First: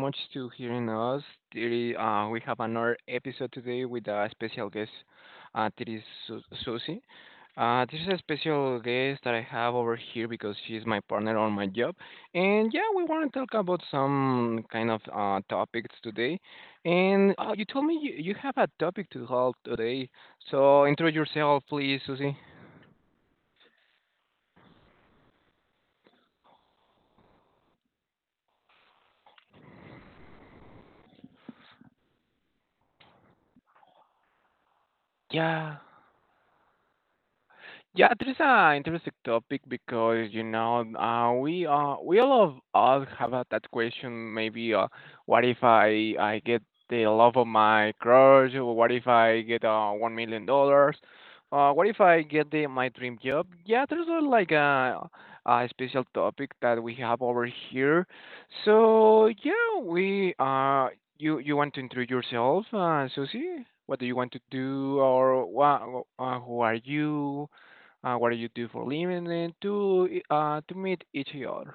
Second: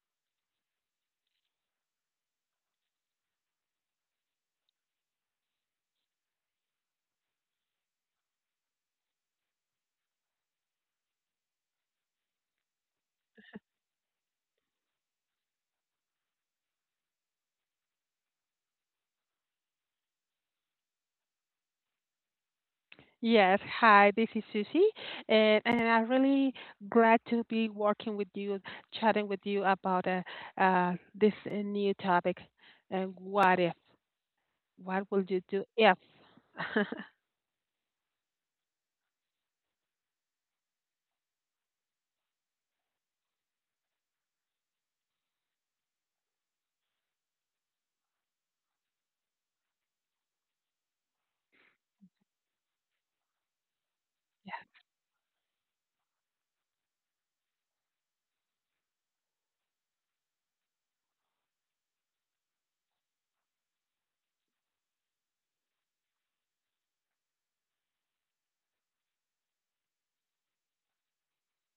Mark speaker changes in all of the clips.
Speaker 1: much to hearing us. Today, we have another episode today with a special guest, that is Susie. This is a special guest that I have over here because she is my partner on my job. And yeah, we want to talk about some kind of topics today. And you told me you have a topic to hold today. So intro yourself, please, Susie.
Speaker 2: Yes, hi, this is Susie, and I'm really glad to be working with you, chatting with you about this new topic. And what if? What will you do
Speaker 1: Yeah.
Speaker 2: if?
Speaker 1: Yeah, there is an interesting topic because we all of us have that question. Maybe what if I get the love of my crush, or what if I get $1 million, what if I get the my dream job? Yeah, there's like a special topic that we have over here. So yeah, we you want to introduce yourself, Susie? What do you want to do, who are you? What do you do for living, and to meet each other.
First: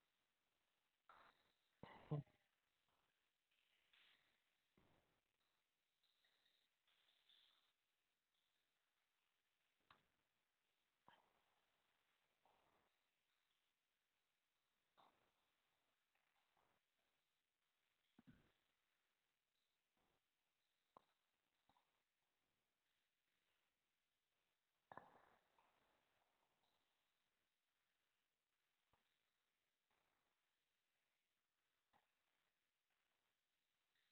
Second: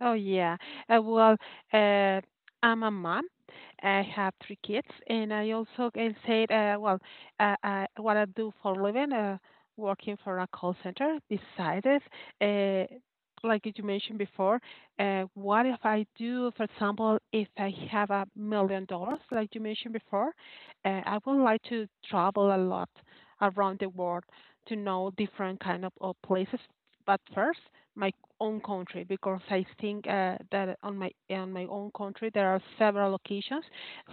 Speaker 2: Oh yeah. Uh, well, uh, I'm a mom. I have three kids, and I also can say, what I do for a living, working for a call center. Besides, uh, like you mentioned before, what if I do, for example, if I have $1 million, like you mentioned before. I would like to travel a lot around the world to know different kind of places. But first my own country, because I think that on my own country there are several locations,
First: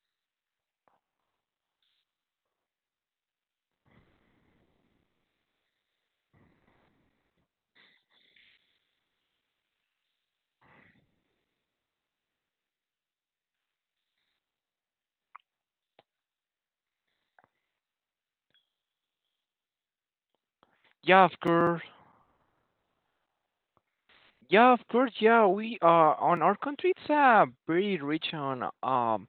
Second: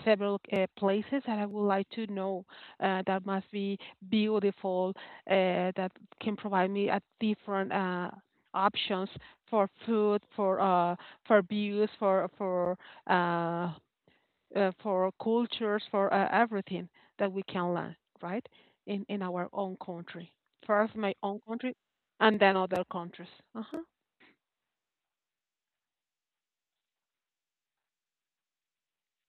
Speaker 2: several places that I would like to know, that must be beautiful, that can provide me a different options for food, for views, uh, for cultures, for everything that we can learn, right? In our own country. First, my
Speaker 1: Yeah, of
Speaker 2: own country,
Speaker 1: course.
Speaker 2: and then other countries. Uh-huh.
Speaker 1: Yeah, of course. Yeah, we are on our country. It's pretty rich on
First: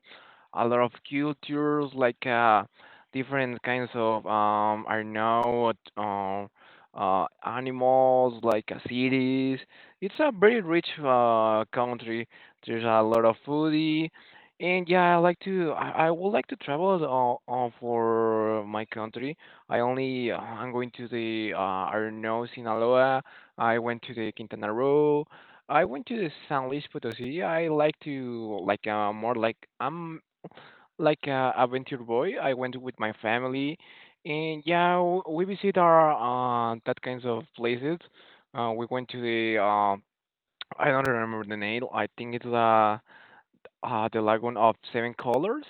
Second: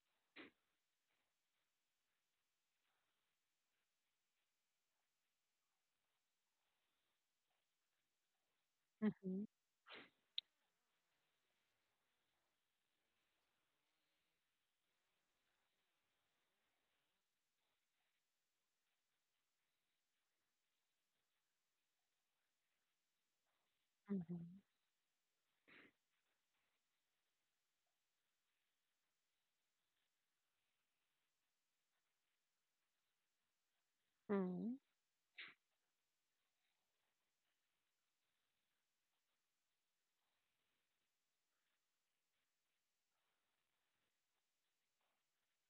Speaker 1: a lot of cultures, like different kinds of I don't know, animals, like
Speaker 2: Mhm,
Speaker 1: cities. It's a very rich country. There's a lot of foodie, and yeah, I like to. I would like to travel for my country. I'm going to the I don't know Sinaloa. I went to the
Speaker 2: mhm,
Speaker 1: Quintana Roo. I went to the San Luis Potosí. I like to like more like I'm like a adventure boy. I went with my family, and
Speaker 2: mhm,
Speaker 1: yeah, we visit our that kinds of places. We went to the I don't remember the name. I think it's the Lagoon of Seven Colors.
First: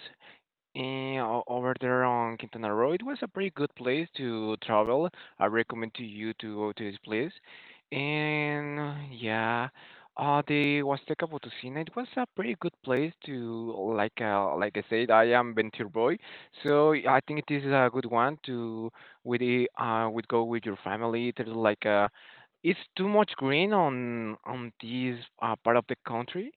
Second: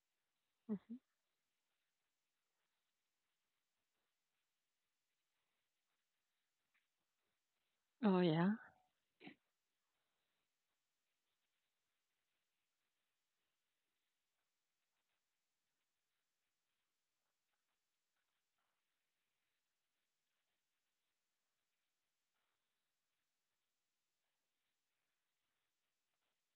Speaker 2: mhm.
Speaker 1: And over there on Quintana Roo, it was a pretty good place to travel. I recommend to you to go to this place.
Speaker 2: Oh, yeah.
Speaker 1: And yeah, the Huasteca Potosina, it was a pretty good place to like I said, I am Venture boy, so yeah, I think it is a good one to with go with your family. There's like a it's too much green on this part of the country,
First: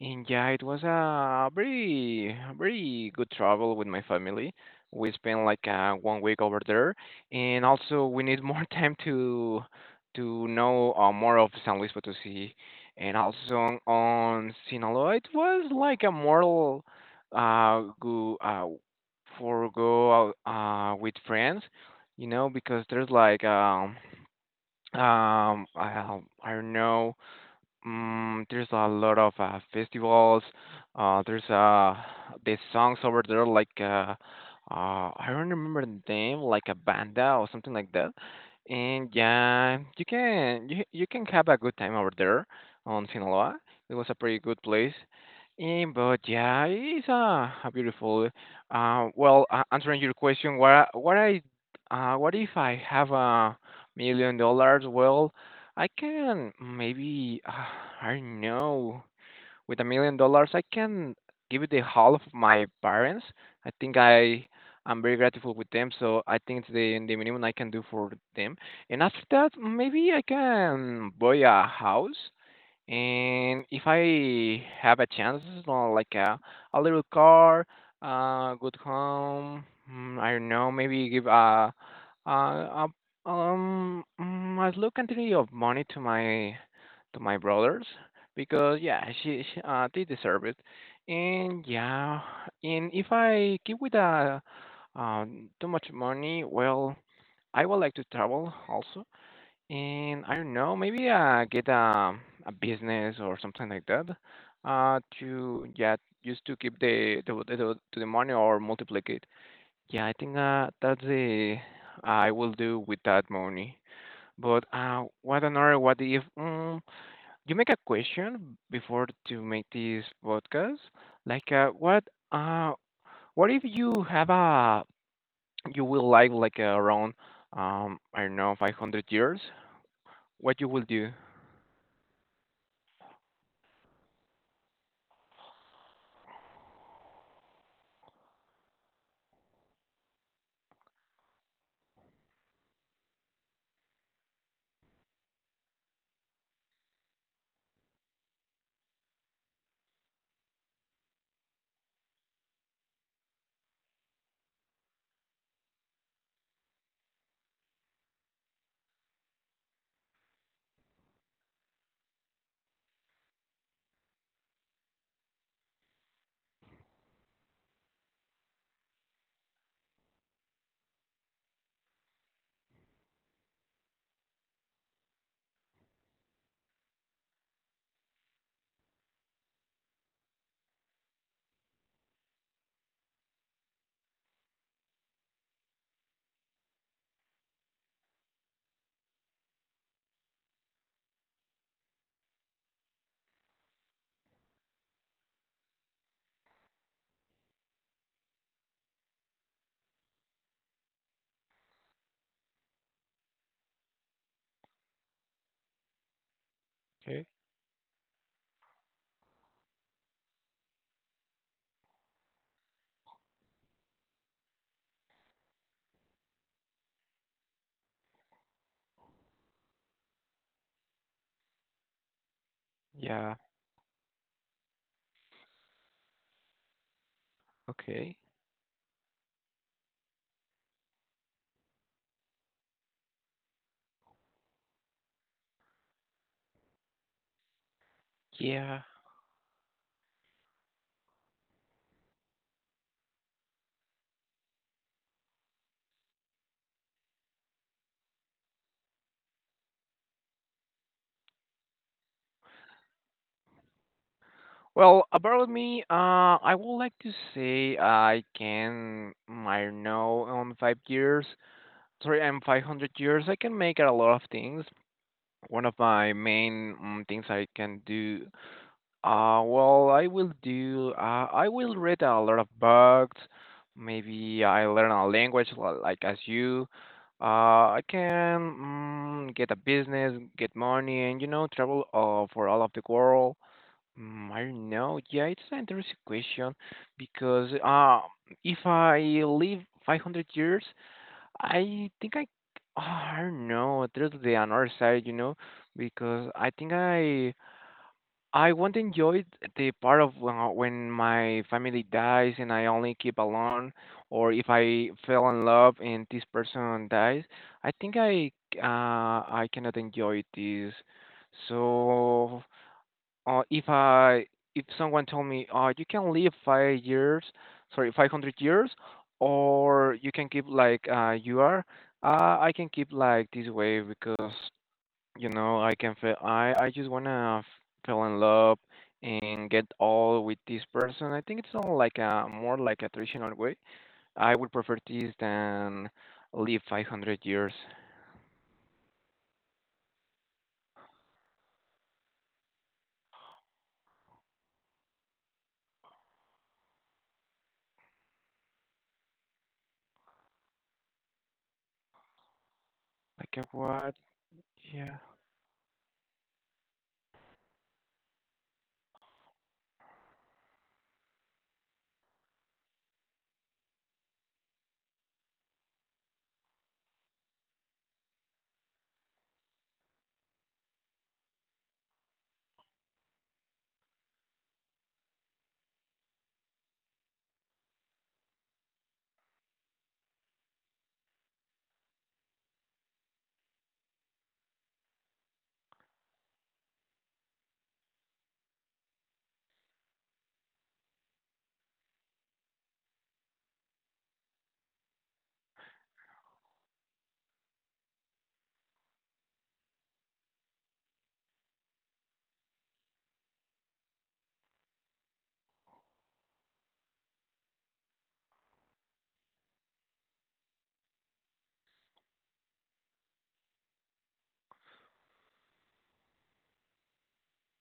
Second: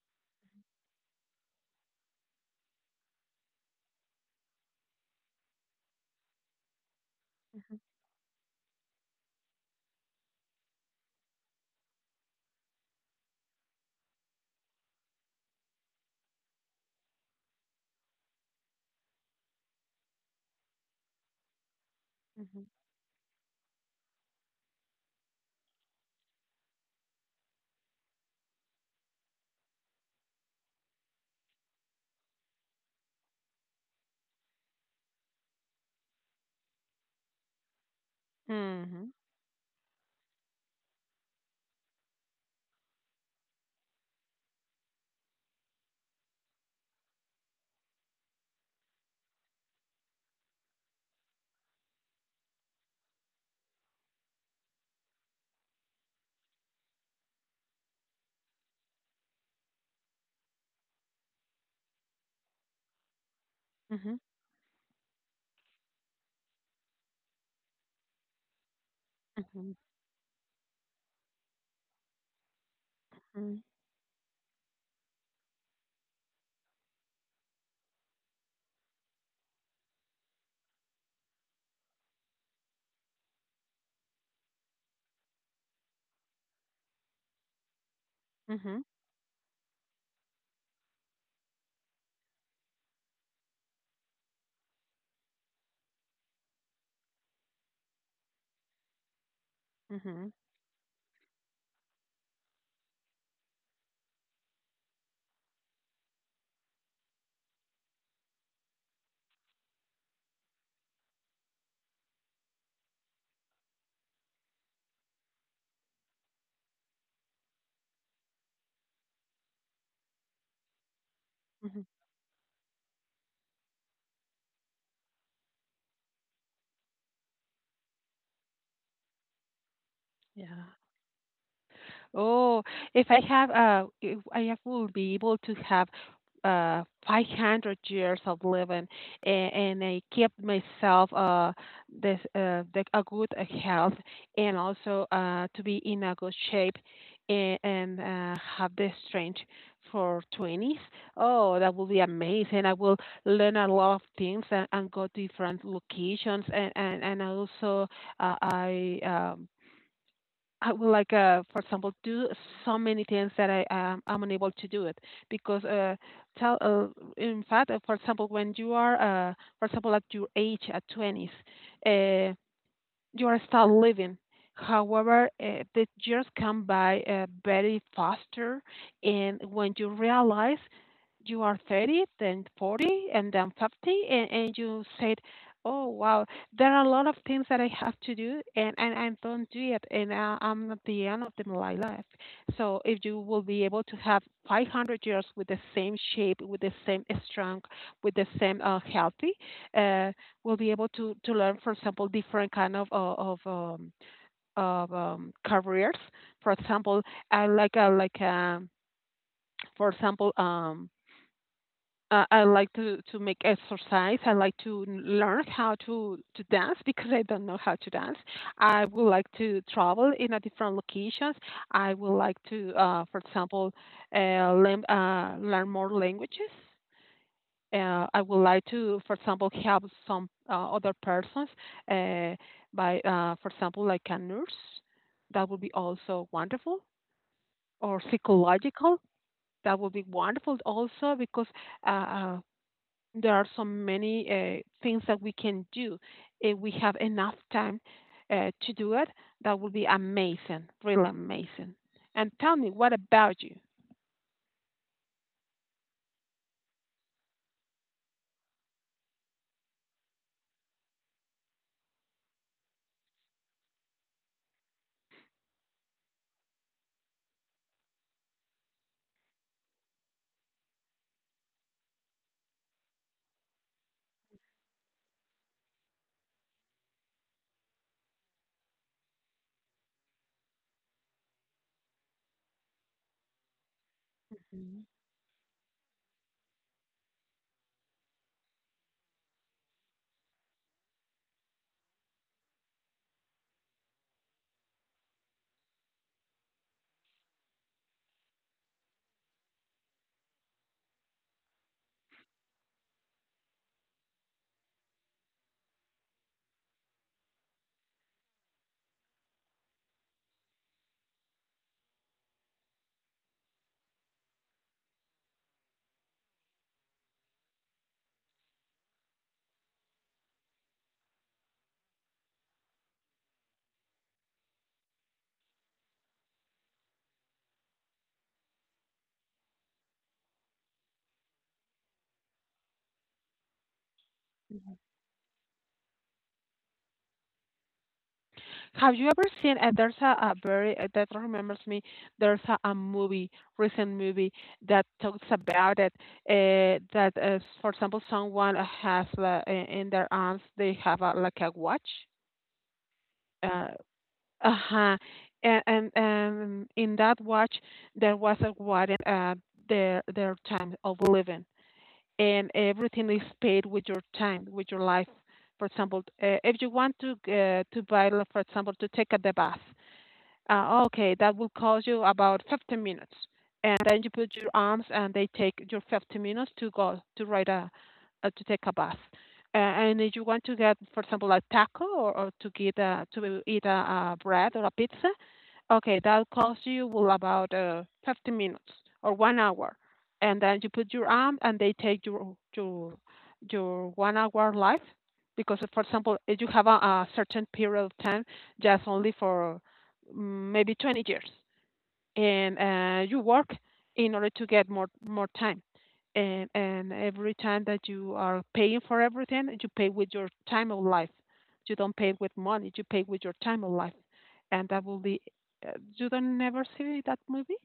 Speaker 1: and yeah, it was a very, very good travel with my family. We spent 1 week over there, and
Speaker 2: Mhm,
Speaker 1: also we need more time to know more of San Luis Potosí, and also on Sinaloa. It was like a moral, go for go out with friends,
Speaker 2: mhm,
Speaker 1: because there's like I don't know, there's a lot of festivals. There's these songs over there like I don't remember the name, like a banda or something like that. And
Speaker 2: mhm,
Speaker 1: yeah, you can have a good time over there on Sinaloa. It was a pretty good place. And But yeah, it's a beautiful. Answering your question, what if I have $1 million? Well, I can maybe, I don't know, with $1 million, I can give it the half of my parents. I think
Speaker 2: mhm,
Speaker 1: I I'm very grateful with them, so I think it's the minimum I can do for them. And after that,
Speaker 2: mhm,
Speaker 1: maybe I can buy a house.
Speaker 2: mhm,
Speaker 1: And if I have a chance, like a little car, good home, I don't know, maybe give a, a a slow quantity of money to my brothers because
Speaker 2: mhm,
Speaker 1: yeah, she they deserve it. And yeah, and if I keep with a too much money, well, I would like to travel also, and
Speaker 2: mhm,
Speaker 1: I don't know, maybe get a business or something like that. To Yeah, just to keep the money or multiplicate. Yeah, I think that's the I will do with that money. But What another? What if? You make a question before to make this podcast. Like uh,
Speaker 2: mhm.
Speaker 1: what? Uh, what if you have a you will live like around I don't know 500 years? What
Speaker 2: Yeah.
Speaker 1: you will do?
Speaker 2: Oh, if I have, will be able to have 500 years of living, and I keep myself this the, a good health, and also to be in a good shape, and have the strength for twenties. Oh, that will be amazing. I will learn a lot of things and go to different locations, and also uh, I um, I would like, for example, do so many things that I'm unable to do it because tell in fact, for example, when you are for example at your age at twenties, uh, you are still living. However, the years come by very faster, and when you realize you are 30, then 40, and then 50, and you said, "Oh wow, there are a lot of things that I have to do, and I don't do it, and I, I'm at the end of the, my life." So if you will be able to have 500 years with the same shape, with the same strength, with the same healthy. Uh, will be able to learn, for example, different kind of careers. For example, I like for example I like to make exercise. I like to learn how to dance because I don't know how to dance. I would like to travel in a different locations. I would like to, for
Speaker 1: Yeah.
Speaker 2: example, uh, learn, learn more languages,
Speaker 1: Okay.
Speaker 2: I would like to, for example, help some other persons, uh, by, for example, like a nurse. That would be also wonderful, or
Speaker 1: Yeah.
Speaker 2: psychological. That would be wonderful also because uh, uh, there are so many things that we can do if we have enough time to do it. That would be amazing, really amazing. And tell me, what about you?
Speaker 1: Well, about me, I would like to say I can, I don't know, on 5 years, sorry, I'm 500 years, I can make a lot of things. One of my main things I can do, well, I will read a lot of books. Maybe I learn a language like as you. I can, get a business, get money, and travel for all of the world. I don't know. Yeah, it's an interesting question because if I live 500 years, I think I don't know. There's the another side, because I think I won't enjoy the part of when my family dies and I only keep alone, or if I fell in love and this person dies. I think I cannot enjoy this. So uh, if I if someone told me, you can live 5 years, sorry, 500 years, or you can keep like you are, I can keep like this way because you know I can feel I just wanna f fell in love and get all with this person. I think it's not like a more like a traditional way. I would prefer this than live 500 years.
Speaker 2: Have you ever seen? There's a very that remembers me. There's a movie, recent movie that talks about it. That, for example, someone has in their arms they have a, like a watch.
Speaker 1: Like a
Speaker 2: Uh
Speaker 1: what? Yeah.
Speaker 2: huh. And in that watch there was a warrant. Their time of living, and everything is paid with your time, with your life. For example, if you want to buy, like, for example, to take a the bath, okay, that will cost you about 15 minutes. And then you put your arms and they take your 15 minutes to go to ride a, to take a bath. And if you want to get, for example, a taco or to get a, to eat a bread or a pizza, okay, that costs you will about 50 minutes or 1 hour. And then you put your arm and they take your your 1 hour life because, for example, if you have a certain period of time just only for maybe 20 years and you work in order to get more time, and every time that you are paying for everything, you pay with your time of life, you don't pay with money, you pay with your time of life. And that will be, you don't never see that movie?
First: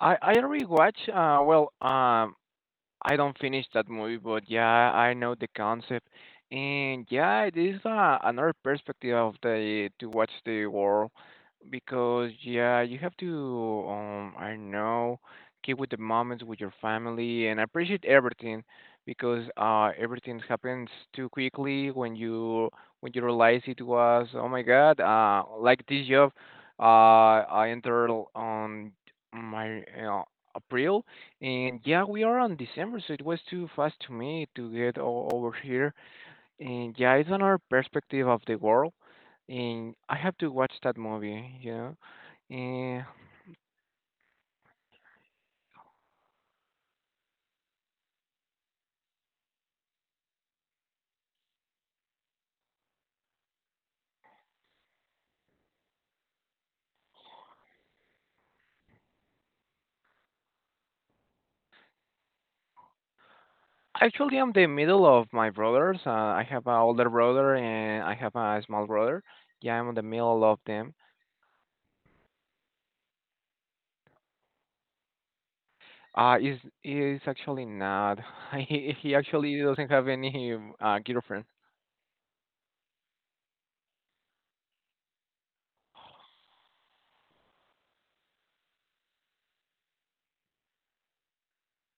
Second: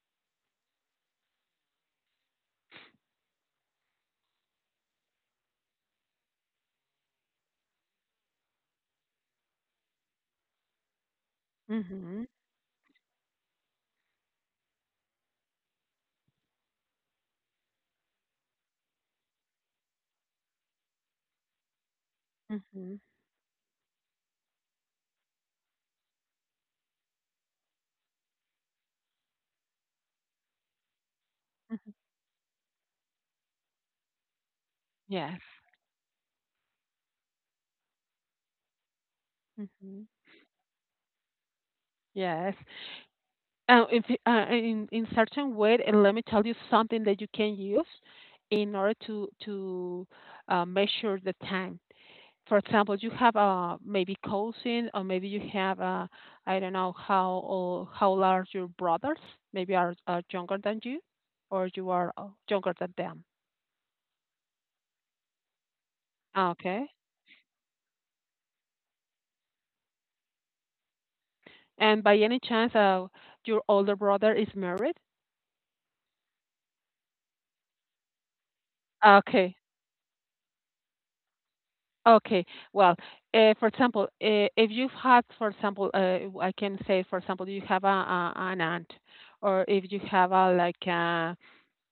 Speaker 1: I already watch well I don't finish that movie, but yeah, I know the concept, and yeah, it is another perspective of the to watch the world because
Speaker 2: Mhm.
Speaker 1: yeah, you have to I don't know keep with the moments with your family and appreciate everything because everything happens too quickly when you
Speaker 2: Mhm.
Speaker 1: realize it was oh my god like this job, uh I entered on my you know, April, and
Speaker 2: Mhm.
Speaker 1: yeah, we are on December, so it was too fast to me to get o
Speaker 2: Yes.
Speaker 1: over here. And yeah, it's another perspective of the world. And
Speaker 2: Mhm.
Speaker 1: I have to watch that movie.
Speaker 2: Yes.
Speaker 1: And
Speaker 2: If, you- in certain way, and let me tell you something that you can use in order to measure the time. For example, you have a maybe cousin, or maybe you have a, I don't know, how old are your brothers? Maybe are younger than you, or you are younger than them.
Speaker 1: actually, I'm the middle of my brothers. I have an
Speaker 2: Okay.
Speaker 1: older brother and I have a small brother. Yeah, I'm in the middle of them.
Speaker 2: And by any chance, your older brother is married?
Speaker 1: Is actually not. He
Speaker 2: Ah,
Speaker 1: actually
Speaker 2: okay.
Speaker 1: doesn't have any girlfriend.
Speaker 2: Okay. Well, for example, if you've had, for example, I can say, for example, you have a an aunt, or if you have a like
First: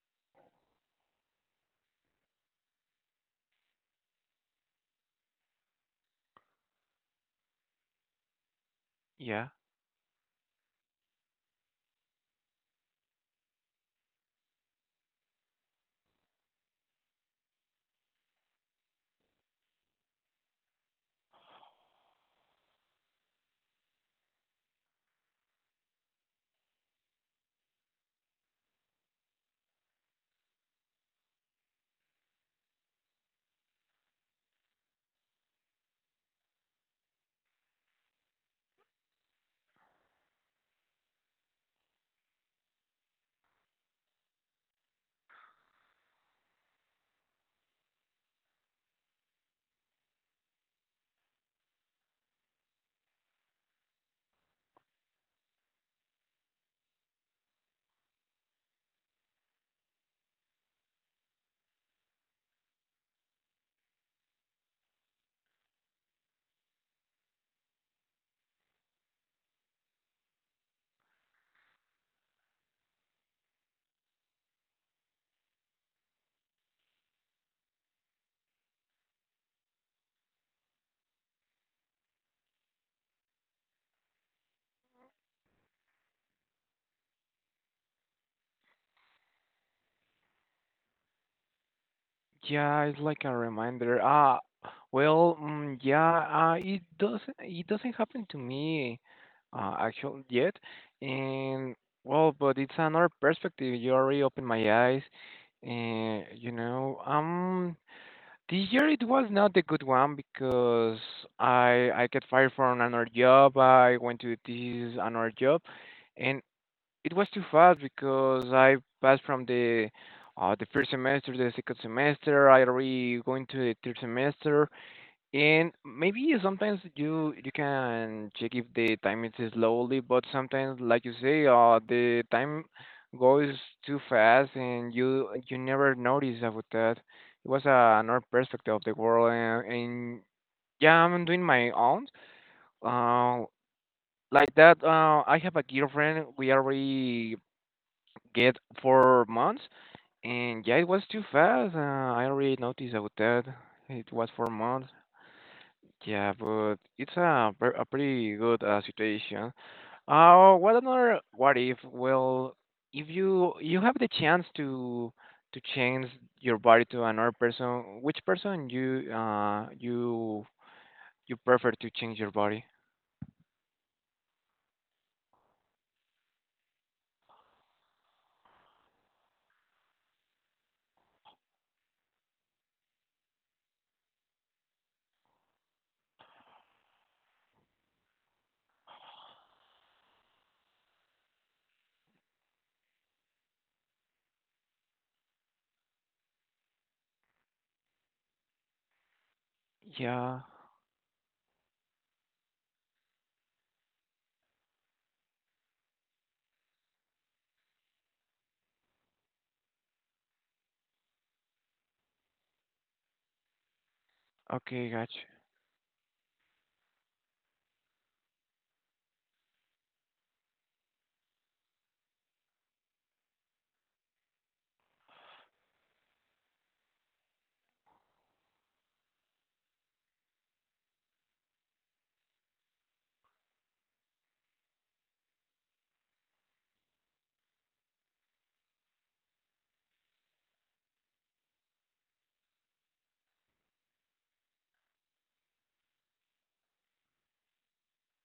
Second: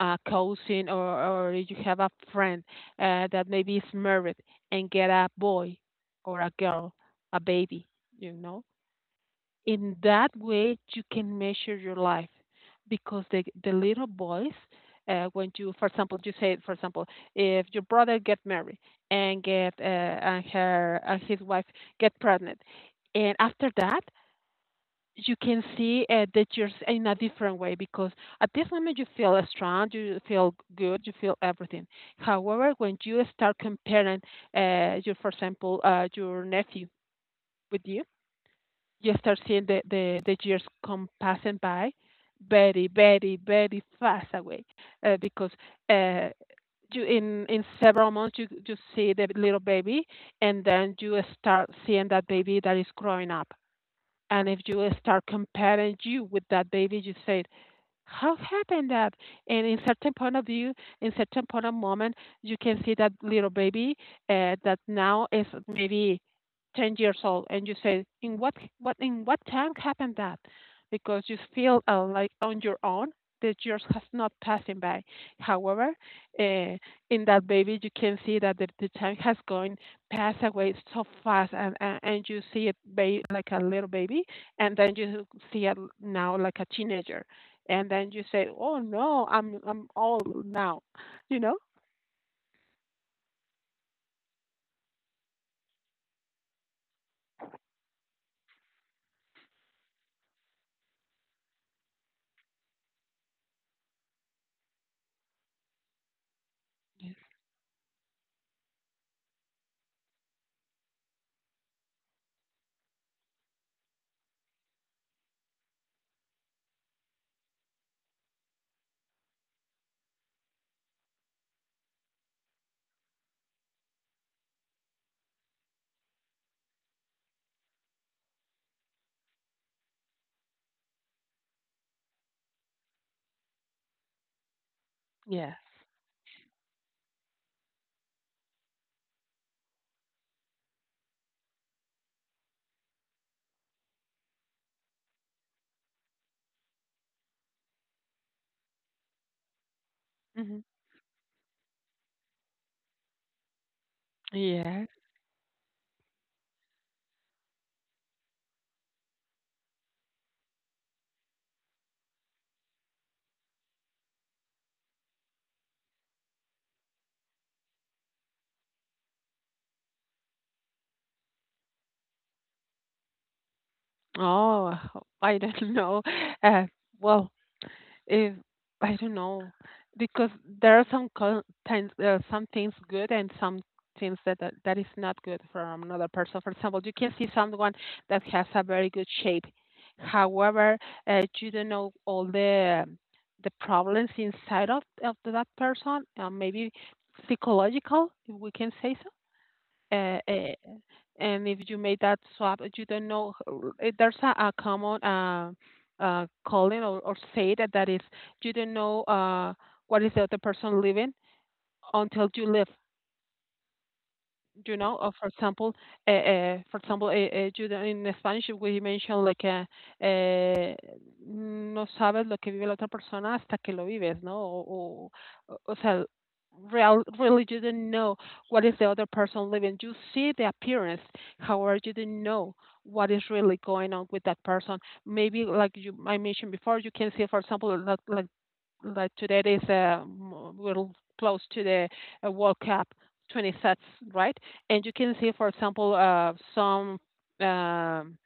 Speaker 2: a cousin, or you have a friend, that maybe is married and get a boy or a girl, a baby, you know,
Speaker 1: Yeah.
Speaker 2: in that way you can measure your life. Because the little boys, when you, for example, you say, for example, if your brother get married and get and her and his wife get pregnant, and after that you can see that you're s- in a different way, because at this moment you feel strong, you feel good, you feel everything. However, when you start comparing, your, for example, your nephew with you, you start seeing the years come passing by very, very, very fast away, because uh, you in several months you see the little baby, and then you start seeing that baby that is growing up. And if you start comparing you with that baby, you say, how happened that? And in certain point of view, in certain point of moment, you can see that little baby that now is maybe 10 years old, and you say, in what in what time happened that? Because you feel like on your own that years has not passing by. However, uh, in that baby, you can see that the time has gone passed away so fast, and you see it ba- like a little baby, and then you see it now like a teenager, and then you say, "Oh no, I'm old now," you know?
Speaker 1: Yeah, it's like a reminder. Ah, well, yeah, it doesn't happen to me actually yet. And well, but it's another perspective. You already opened my eyes. And this year it was not a good one because I get fired from another job. I went to this another job, and it was too fast because I passed from the first semester, the second semester. I already going to the third semester, and maybe sometimes you can check if the time is slowly, but sometimes, like you say, the time goes too fast, and you
Speaker 2: Yes.
Speaker 1: you never notice about that. It was another perspective of the world, and yeah, I'm doing my own. Uh, like that, I have a girlfriend. We already get 4 months.
Speaker 2: Hmm.
Speaker 1: And yeah, it was too fast. I already noticed about that. It was four
Speaker 2: Yes.
Speaker 1: months. Yeah, but it's a pretty good situation. What another what if? Well, if you have the chance to change your body to another person, which person you prefer to change your body?
Speaker 2: Oh, I don't know. Uh, well, if I don't know because there are some co- times there are some things good and some things that, that that is not good for another person. For example, you can see someone that has a very good shape, however, you don't know all the problems inside of that person, maybe psychological, if we can say so. Uh,
Speaker 1: Yeah.
Speaker 2: uh, and if you made that swap, you don't know. H- There's a common calling or say that that is you don't know what is the other person living until you live, you
Speaker 1: Okay,
Speaker 2: know. Or
Speaker 1: gotcha.
Speaker 2: for example, you know, in Spanish we mention like uh, no sabes lo que vive la otra persona hasta que lo vives no o, o, o sea, real, really you didn't know what is the other person living, you see the appearance, however you didn't know what is really going on with that person. Maybe like you I mentioned before, you can see for example like today is a little close to the World Cup 20 sets, right? And you can see, for example, um,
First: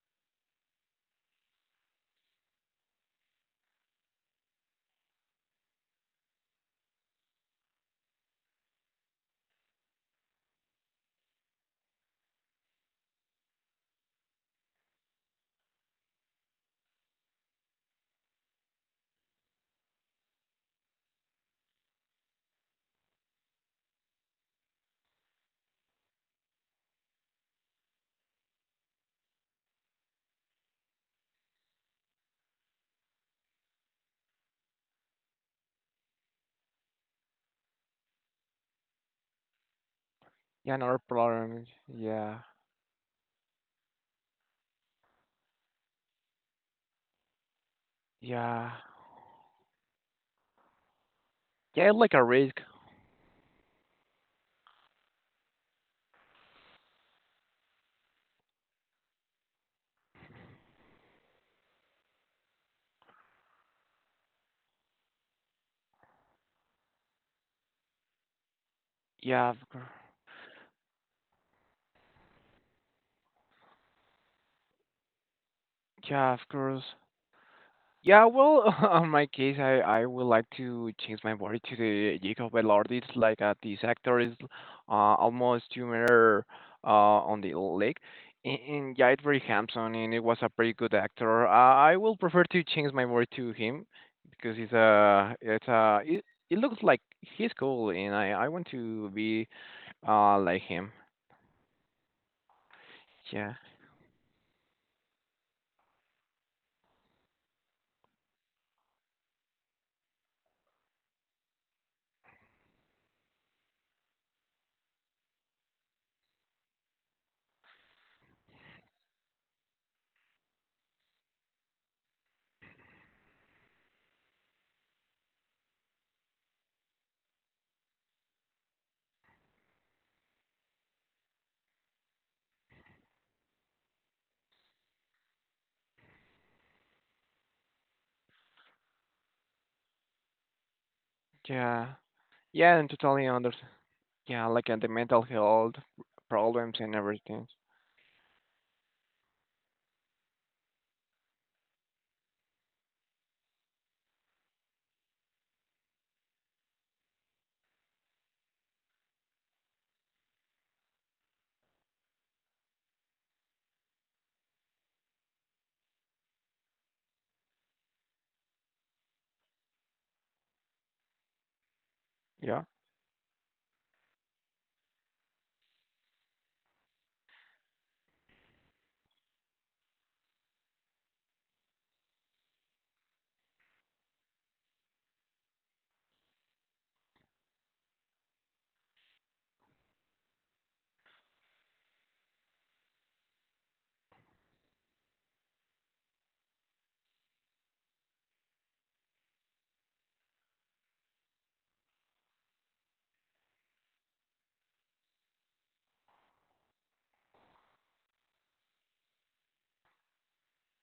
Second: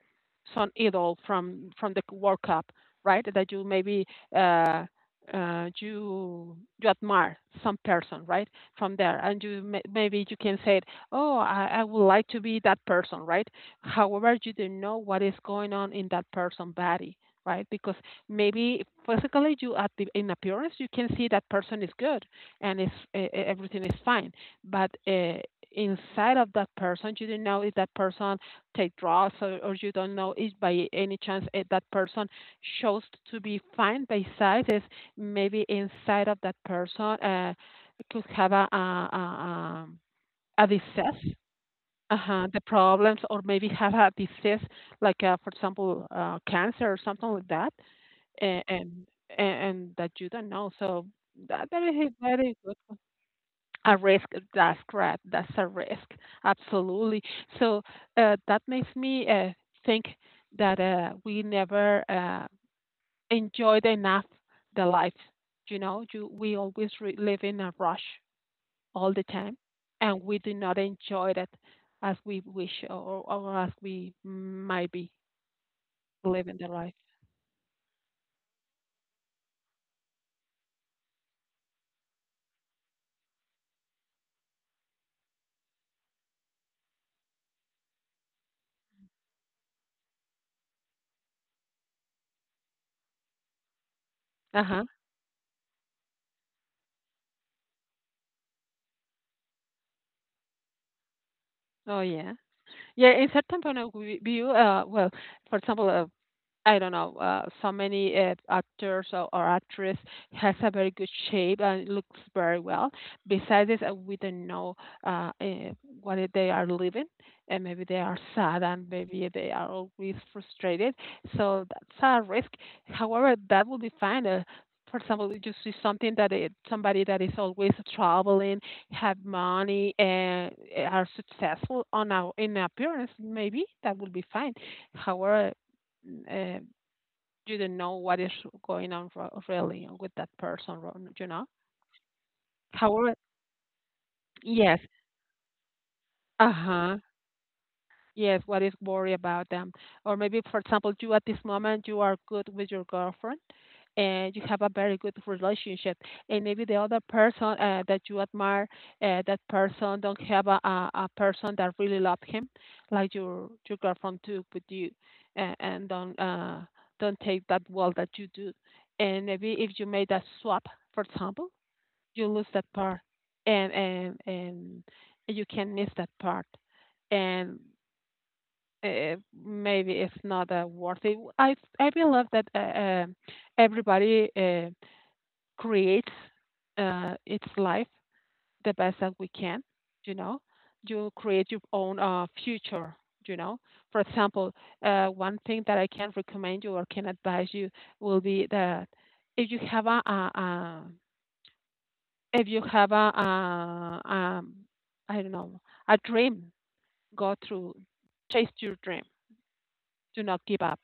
Speaker 2: some idol from the World Cup, right? That you maybe uh, you you admire some person, right? From there, and you may, maybe you can say, "Oh, I would like to be that person," right? However, you don't know what is going on in that person's body, right? Because maybe physically you at the in appearance you can see that person is good and is everything is fine, but inside of that person you don't know if that person take drugs, or you don't know if by any chance eh, that person shows to be fine by size is maybe inside of that person could have a, um, a
Speaker 1: Yeah, another
Speaker 2: disease,
Speaker 1: problem. Yeah.
Speaker 2: the problems, or maybe have a disease like for example cancer or something like that. and
Speaker 1: Yeah.
Speaker 2: and, and that you don't know. So that, that
Speaker 1: Yeah, I
Speaker 2: is a
Speaker 1: like a
Speaker 2: very
Speaker 1: risk.
Speaker 2: good one. A risk, that's correct. That's a risk, absolutely. So that makes me think that we never enjoyed enough the life. You know, we always live in a rush all the
Speaker 1: Yeah,
Speaker 2: time,
Speaker 1: of course.
Speaker 2: and we do not enjoy it as we wish or as we might be
Speaker 1: Yeah, of
Speaker 2: living the life.
Speaker 1: course. Yeah, well, on my case, I would like to change my body to the Jacob Velarde. It's like this actor is almost 2 meter on the leg. And yeah, it's very handsome and it was a pretty good actor. I will prefer to change my body to him because
Speaker 2: Uh
Speaker 1: he's
Speaker 2: huh.
Speaker 1: a, it's a, it looks like he's cool and I want to be like him.
Speaker 2: Oh, yeah. Yeah, in
Speaker 1: Yeah,
Speaker 2: certain point of view, well, for example, I don't know, so many actors or actress has a very good shape and looks very well. Besides this, we don't know uh, uh, what they are living, and maybe they are sad and maybe they are always frustrated. So that's a risk. However, that will be fine. For example, you see something that somebody that is always traveling, have money, and are successful on our in appearance, maybe that will be fine. However, uh, you don't know what is going on really with that person, you know?
Speaker 1: yeah. Yeah, and
Speaker 2: However,
Speaker 1: totally understand. Yeah, like
Speaker 2: yes,
Speaker 1: the mental health
Speaker 2: uh
Speaker 1: problems and
Speaker 2: huh,
Speaker 1: everything.
Speaker 2: yes, what is worry about them? Or maybe, for example, you at this moment you are good with your girlfriend and you have a very good relationship, and maybe the other person that you admire, that person don't have a person that really love him, like your girlfriend took with you, and, don't don't take that well that you do and maybe if you made a swap, for example, you lose that
Speaker 1: Yeah.
Speaker 2: part and you can miss that part and uh, maybe it's not worth it. I believe that everybody creates its life the best that we can. You know, you create your own future. You know, for example, one thing that I can recommend you or can advise you will be that if you have a if you have a I don't know, a dream, go through, chase your dream. Do not give up.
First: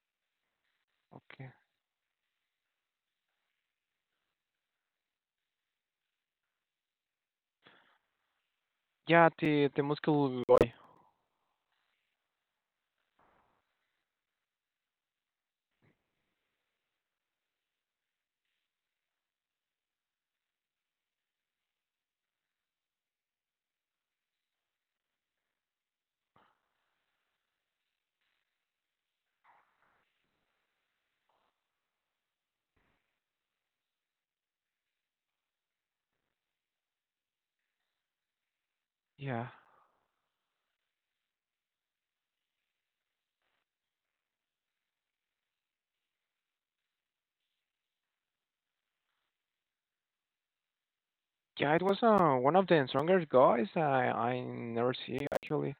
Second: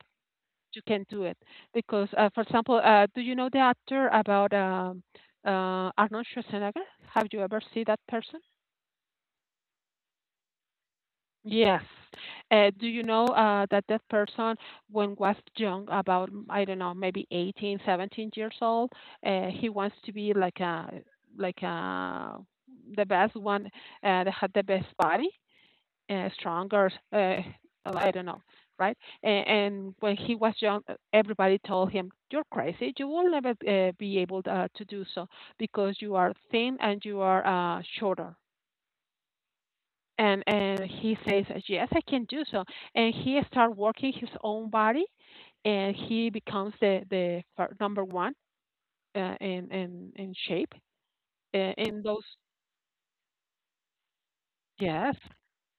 Speaker 2: You can do it
Speaker 1: Okay.
Speaker 2: because, for example, do you know the actor about Arnold Schwarzenegger? Have you ever seen that person?
Speaker 1: Yeah, the muscle guy.
Speaker 2: Yes. Do you know that person, when was young, about, I don't know, maybe 18, 17 years old, he wants to be like a, the best one that had the best body. Uh, stronger. I don't know, right? And, when he was young, everybody told him, "You're crazy. You will never be able to do so because you are thin and you are shorter."
Speaker 1: Yeah.
Speaker 2: And he says, "Yes, I can do so." And he start working his own body, and he becomes the number one in shape
Speaker 1: Yeah, it was
Speaker 2: in those.
Speaker 1: one of the strongest guys I never
Speaker 2: Yes,
Speaker 1: see actually.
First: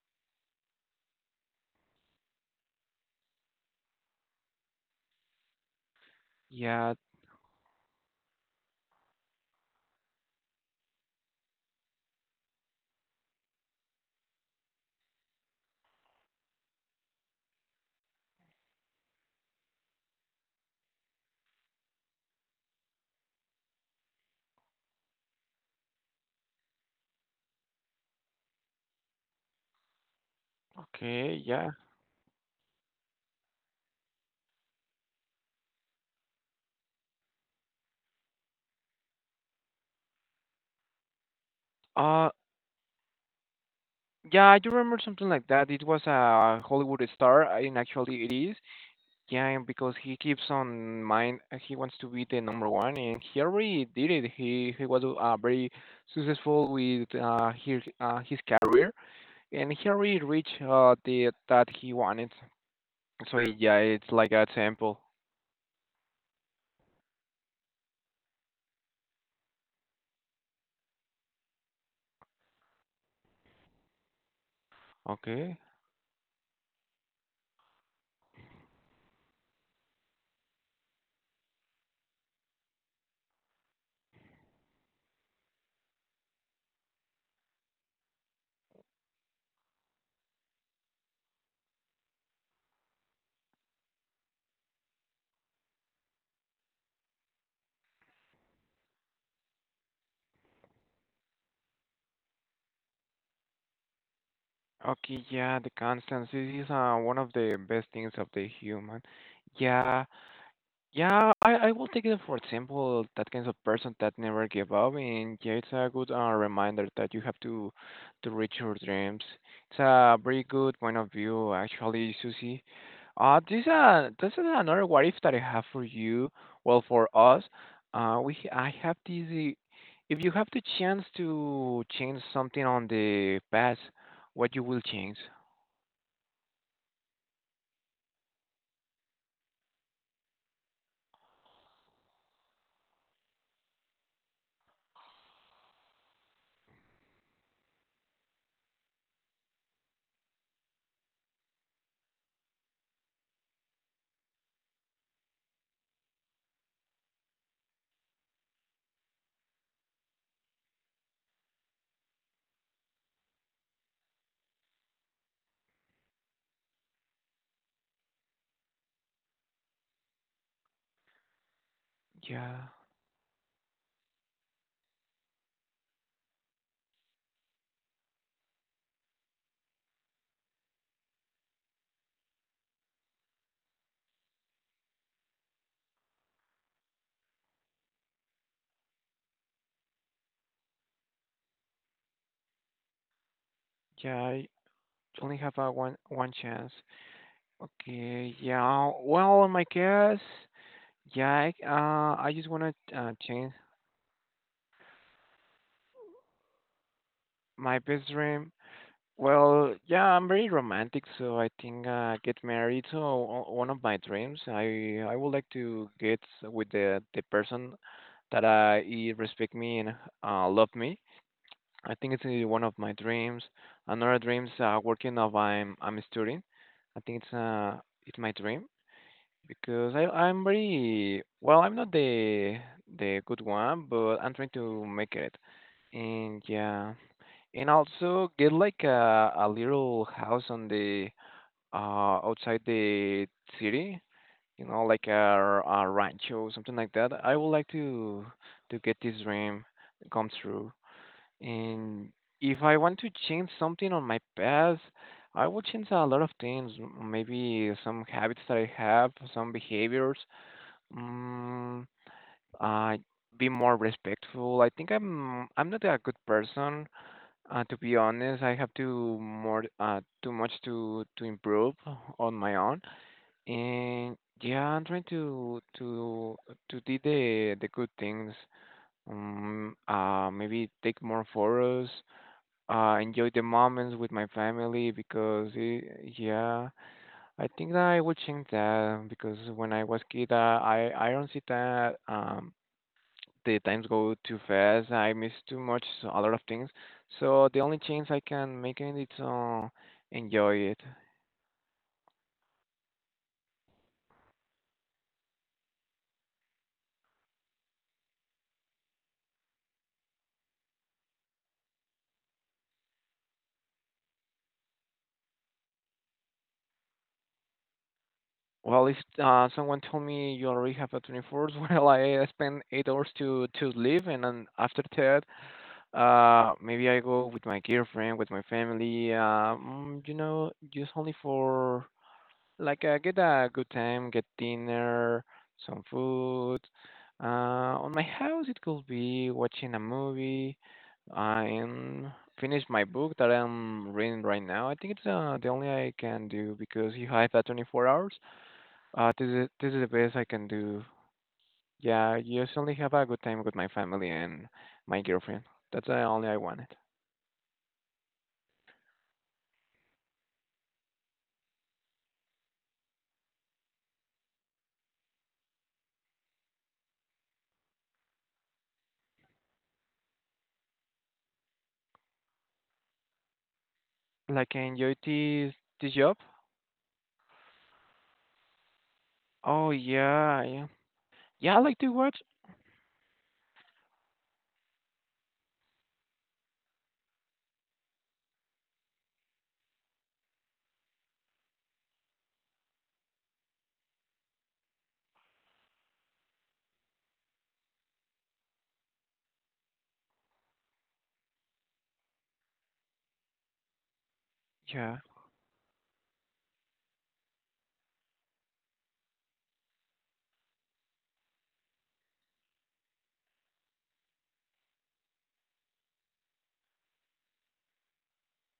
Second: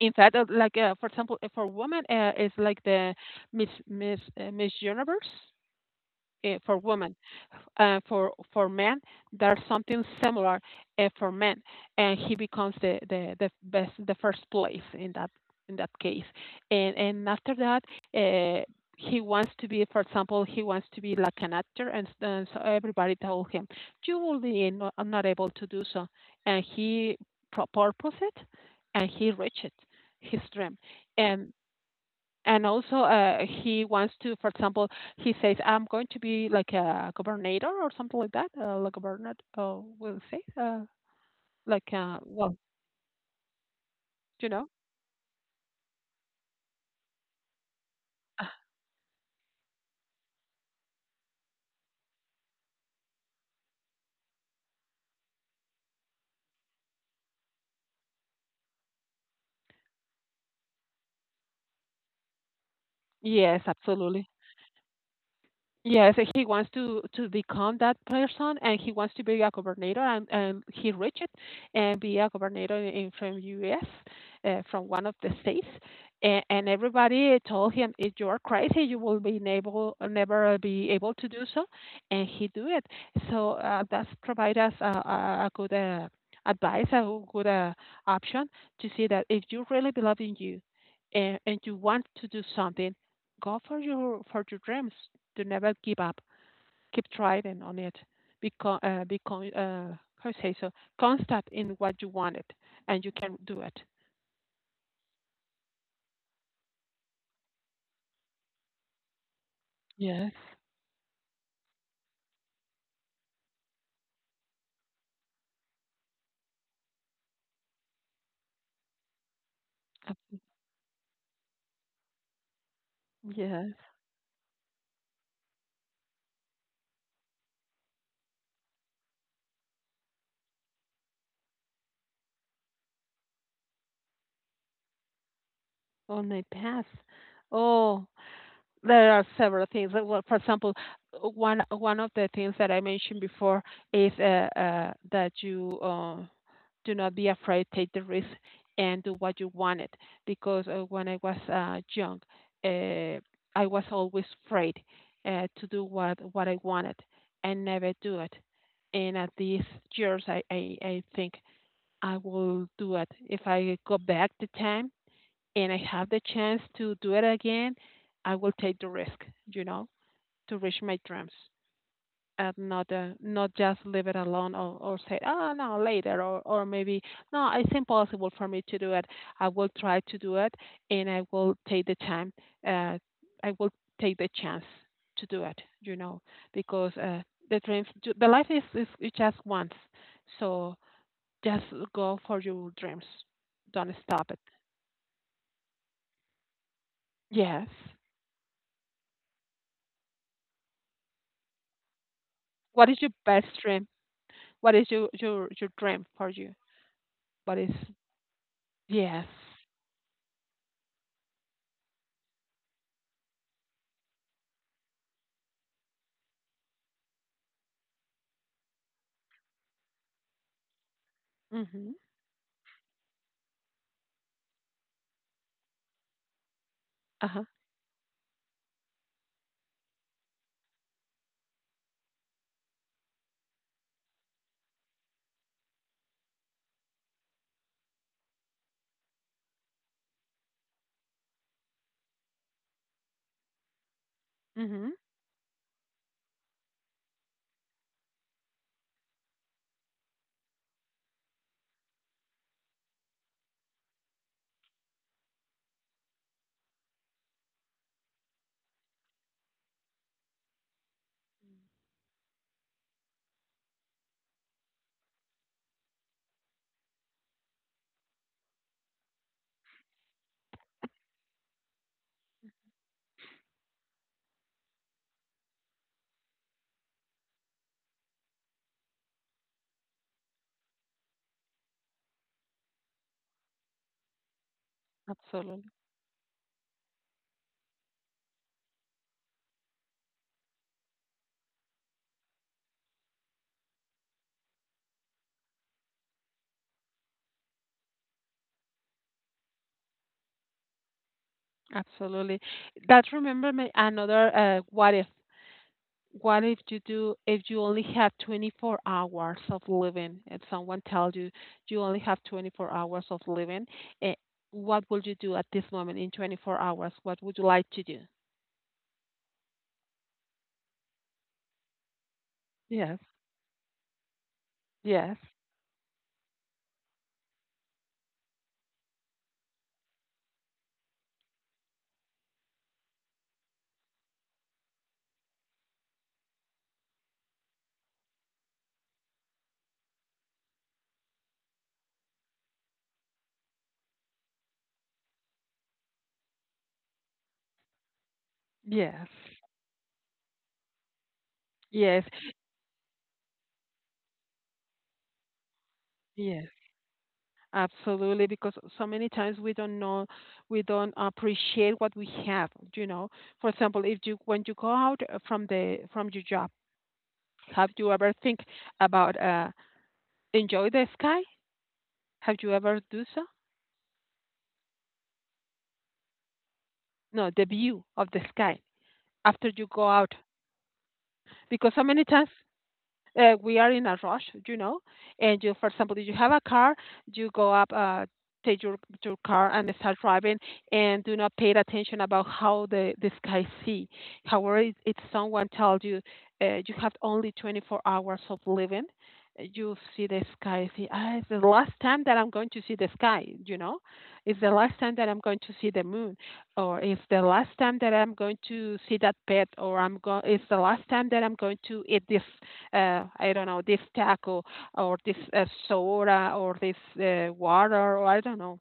Speaker 2: in fact, like for example, for women, it's like the Miss Universe for
Speaker 1: Yeah.
Speaker 2: women, for men, there's something similar for men, and he becomes the best the first place in that case, and after that. Uh, he wants to be, for example, he wants to be like an actor, and, so everybody told him, "You will be not able to do so." And he proposed it, and he reached it, his dream.
Speaker 1: Okay.
Speaker 2: And
Speaker 1: Yeah.
Speaker 2: and also he wants to for example he says I'm going to be like a governor or something like that like governor we'll say
Speaker 1: Uh.
Speaker 2: well
Speaker 1: Yeah,
Speaker 2: you
Speaker 1: I
Speaker 2: know.
Speaker 1: do remember something like that. It was a Hollywood star, and actually it
Speaker 2: Uh,
Speaker 1: is. Yeah, and because he keeps on mind, he wants to be the number one, and he already did it. He was very successful with his career. And Harry reached the that he wanted. So
Speaker 2: yes,
Speaker 1: yeah, it's
Speaker 2: absolutely.
Speaker 1: like a temple.
Speaker 2: Yes, and he wants to become that person, and he wants to be a governor, and, he reached it and be a governor in from U.S. From one of the
Speaker 1: Okay.
Speaker 2: states, and, everybody told him, "If you are crazy, you will be able never be able to do so," and he do it. So that's provide us a good advice, a good option to see that if you really believe in you, and, you want to do something, go for your dreams to never give up. Keep trying on it. Because, how say so? Constant in what you wanted, and you can do it.
Speaker 1: Okay, yeah, the constants. This is one of the best things of the human. Yeah,
Speaker 2: Yes.
Speaker 1: yeah, I will take it for example that kind of person that never give up, and yeah, it's a good reminder that you have to reach your dreams. It's
Speaker 2: Uh,
Speaker 1: a very good point of view, actually, Susie.
Speaker 2: yes,
Speaker 1: This is another what if that I have for you. Well, for us, I have this. If you have the chance to change something on the past, what you will change?
Speaker 2: on my path. Oh, there are several things. Well, for example, one of the things that I mentioned before is that you do not be afraid, take the risk, and do what you wanted. Because when I was young, uh, I was always afraid to do what I wanted and never do it. And at these years, I think I will do it. If I go back the time and I have the chance to do it again, I will take the risk, you know, to reach my dreams and
Speaker 1: Yeah,
Speaker 2: not just leave it alone or say, oh no, later or maybe no, it's impossible for me to do it. I will try to do it and I will take the time. Uh, I will take the chance to do it, you know, because the dreams, the life is just once, so just go for your dreams. Don't
Speaker 1: yeah.
Speaker 2: stop it.
Speaker 1: I only have a one chance.
Speaker 2: Yes.
Speaker 1: Okay, yeah. Well, in my case, yeah, I just want
Speaker 2: What
Speaker 1: to
Speaker 2: is your best
Speaker 1: change
Speaker 2: dream? What is your dream for you? What is
Speaker 1: my best dream.
Speaker 2: yes.
Speaker 1: Well, yeah, I'm very romantic, so I think get married. So one of my dreams, I would like to get with the person that he respect me and love me. I
Speaker 2: Mhm.
Speaker 1: think it's one of my dreams. Another dreams working of I'm a student. I think it's
Speaker 2: Uh-huh.
Speaker 1: uh it's my dream. Because I'm very well. I'm not the good one, but I'm trying to make it. And yeah, and also get like a little house on the outside the city. You know,
Speaker 2: Mhm.
Speaker 1: like a rancho, something like that. I would like to get this dream come true. And if I want to change something on my past, I would change a lot of things. Maybe some habits that I have, some behaviors. Mm, I be more respectful. I think I'm not a good person. To be honest, I have to more too much to improve on my own. And yeah, I'm trying to to do the good things. Maybe take more photos. Enjoy the moments with my family because
Speaker 2: Absolutely.
Speaker 1: yeah, I think that I will change that because when I was kid, I don't see that the times go too fast. I miss too much, so a lot of things. So the only change I can make in it is enjoy it.
Speaker 2: Absolutely. That remember me another what if, what if you do, if you only have 24 hours of living, if someone tells you you only have 24 hours of living, eh, what would you do at this moment in 24 hours, what would you like to do?
Speaker 1: Well, if someone told me you already have a 24th, well, I spend eight
Speaker 2: Yes,
Speaker 1: hours to live, and then after
Speaker 2: yes,
Speaker 1: that, maybe I go with my girlfriend, with my family. You know, just only for like get a good time, get dinner, some food. Uh, on my house, it could be watching a movie. I'm finish my book that I'm reading right now. I think it's the only I can do because you have that 24 hours.
Speaker 2: yes,
Speaker 1: This is the best I can do.
Speaker 2: yes,
Speaker 1: Yeah, just only have a good time with my family and my girlfriend. That's the only I
Speaker 2: yes.
Speaker 1: wanted.
Speaker 2: Absolutely, because so many times we don't know, we don't appreciate what we have, you know. For example, if you when you go out from the from your job, have you ever think about enjoy the sky? Have you ever do so?
Speaker 1: Like I enjoy this this job.
Speaker 2: No, the view of the sky after you
Speaker 1: Oh
Speaker 2: go out.
Speaker 1: yeah, yeah. Yeah, I
Speaker 2: Because
Speaker 1: like
Speaker 2: so
Speaker 1: to
Speaker 2: many
Speaker 1: watch.
Speaker 2: times we are in a rush, you know. And you, for example, if you have a car, you go up, take your car and start driving, and do not pay attention about how the sky see. However, if someone tells you you have only 24 hours of living, you see the sky. See, ah, it's the last time that I'm going to see the sky. You know, it's the last time
Speaker 1: Yeah,
Speaker 2: that I'm going to see the moon, or it's the last time that I'm going to see that pet, or I'm go. It's the last time that I'm going to eat this I don't know, this taco or this soda or this water or I don't know.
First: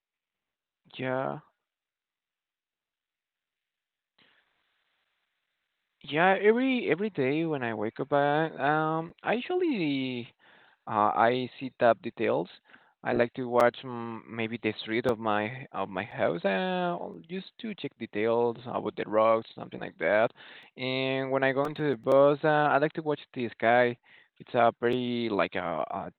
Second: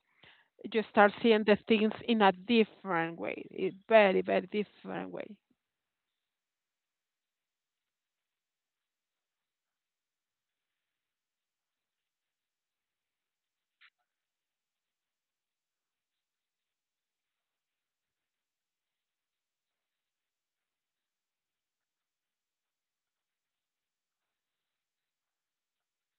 Speaker 2: You start
Speaker 1: yeah.
Speaker 2: seeing the things in a different way, a very, very different way.
Speaker 1: Yeah, every day when I wake up, I usually I see tab details. I like to watch mm, maybe the street of my house, just to check details about the rocks, something like that. And when I go into the bus, I like to watch the sky. It's a pretty like a, a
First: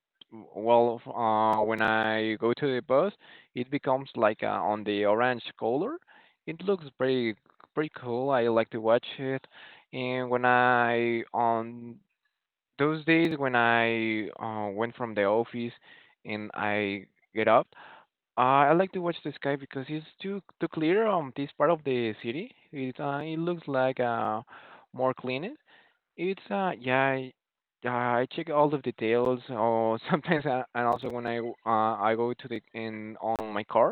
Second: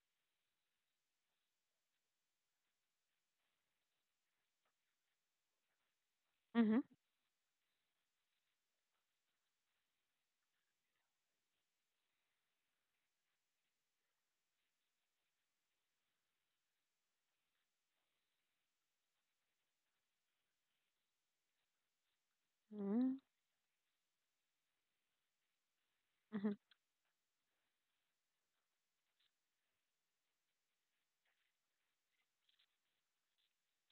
Speaker 1: well, f- uh, when I go to the bus, it becomes like on the orange color. It
Speaker 2: Hmm.
Speaker 1: looks pretty pretty cool. I like to watch it. And when I on those days when I went from the office and I get up, uh, I like to watch the sky because it's too too clear on this part of the city. It
Speaker 2: Mm-hmm.
Speaker 1: it looks like more clean. It's uh yeah. I- I check all the details, or sometimes, and also when I go to the in on my car,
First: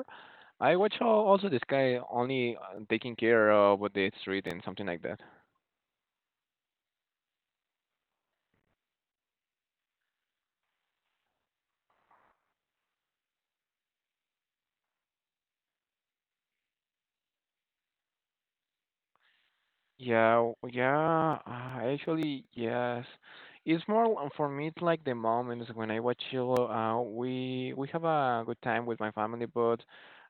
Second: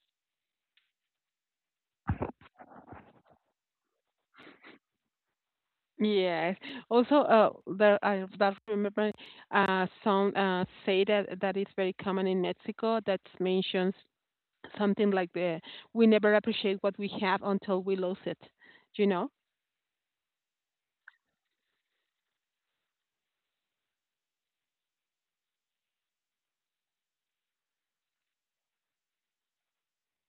Speaker 1: I watch also the sky, only taking care of the street and something like that.
Speaker 2: Yes. Also, there I that remember some say that that is very common in Mexico that mentions something like the we never appreciate what we have until we lose it. You know?
Speaker 1: Yeah, yeah, actually, yes. It's more for me. It's like the moments when I watch Chilo. We have a good time with my family, but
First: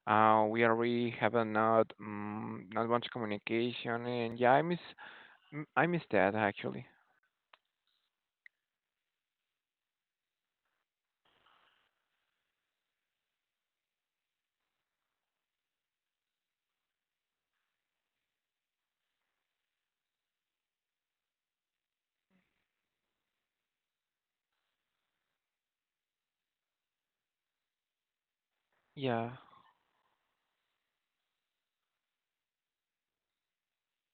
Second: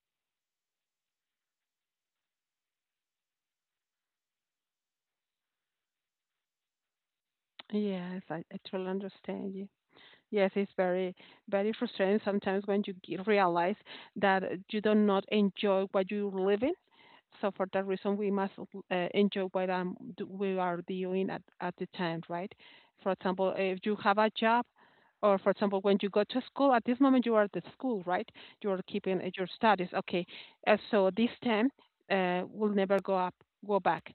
Speaker 1: we are really have a not not much communication, and yeah, I miss I miss that actually.
Speaker 2: Yes, I totally understand. Yes, it's very, very frustrating sometimes when you realize that you do not enjoy what you live in. So for that reason, we must enjoy what we are doing at the time, right? For example, if you have a job, or for example, when you go to school, at this moment you are at the school, right? You are keeping
Speaker 1: Yeah.
Speaker 2: your studies. Okay, so this time will never go up, go back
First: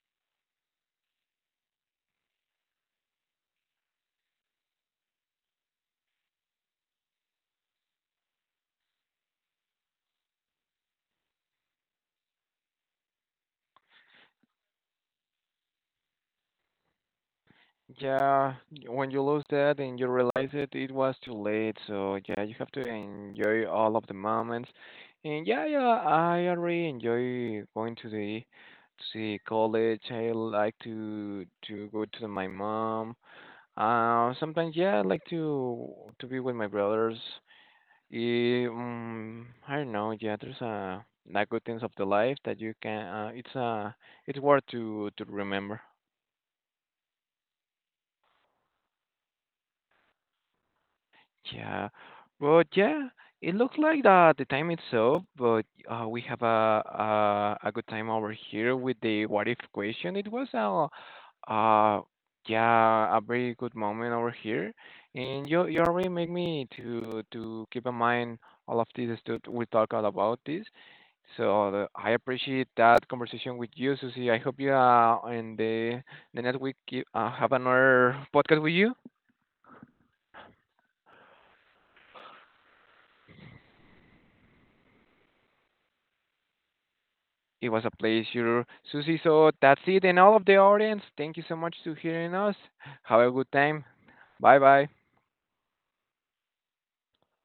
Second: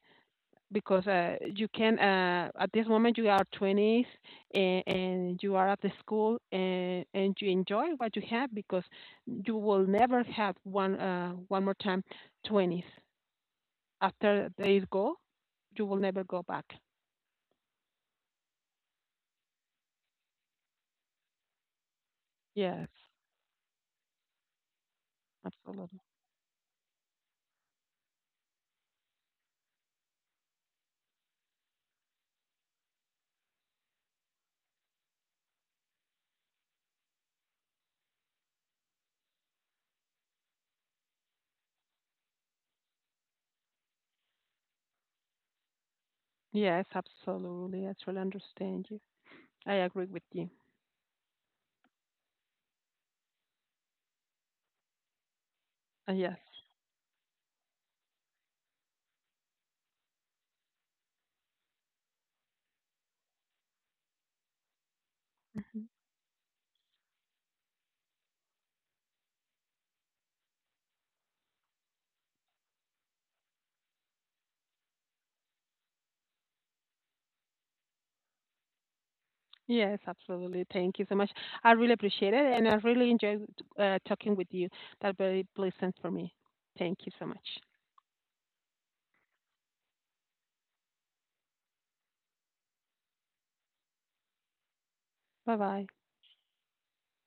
Speaker 2: because you can at this moment you are 20s and, you are at the school and, you enjoy what you have because you will never have one more time 20s after they go. You will never go back.
Speaker 1: Yeah, when you lose that and you realize it, it was too late. So yeah, you have to
Speaker 2: Yes,
Speaker 1: enjoy all of the moments. And yeah, yeah,
Speaker 2: absolutely.
Speaker 1: I already enjoy going to the college. I like to go to my mom. Sometimes yeah, I like to be with my brothers. Eh, um, I don't know. Yeah, there's a not good things of the life that you can. It's worth to remember.
Speaker 2: Yes, absolutely, I truly understand you. I agree with you.
Speaker 1: Yeah, but yeah, it looks like the time is up, but we
Speaker 2: Yes.
Speaker 1: have a good time over here with the what if question. It was uh yeah a very good moment over here, and you already make me to keep in mind all of this stuff we talk all about this. So I appreciate that conversation with you, Susie. I hope you in the next week you, have another podcast with you.
Speaker 2: Yes, absolutely. Thank you so much. I really appreciate it, and I really enjoyed talking with you. That very pleasant for me. Thank you so much.
Speaker 1: It was a pleasure, Susie. So that's it, and all of the audience. Thank you so much for hearing us. Have a good time. Bye bye.
Speaker 2: Bye bye.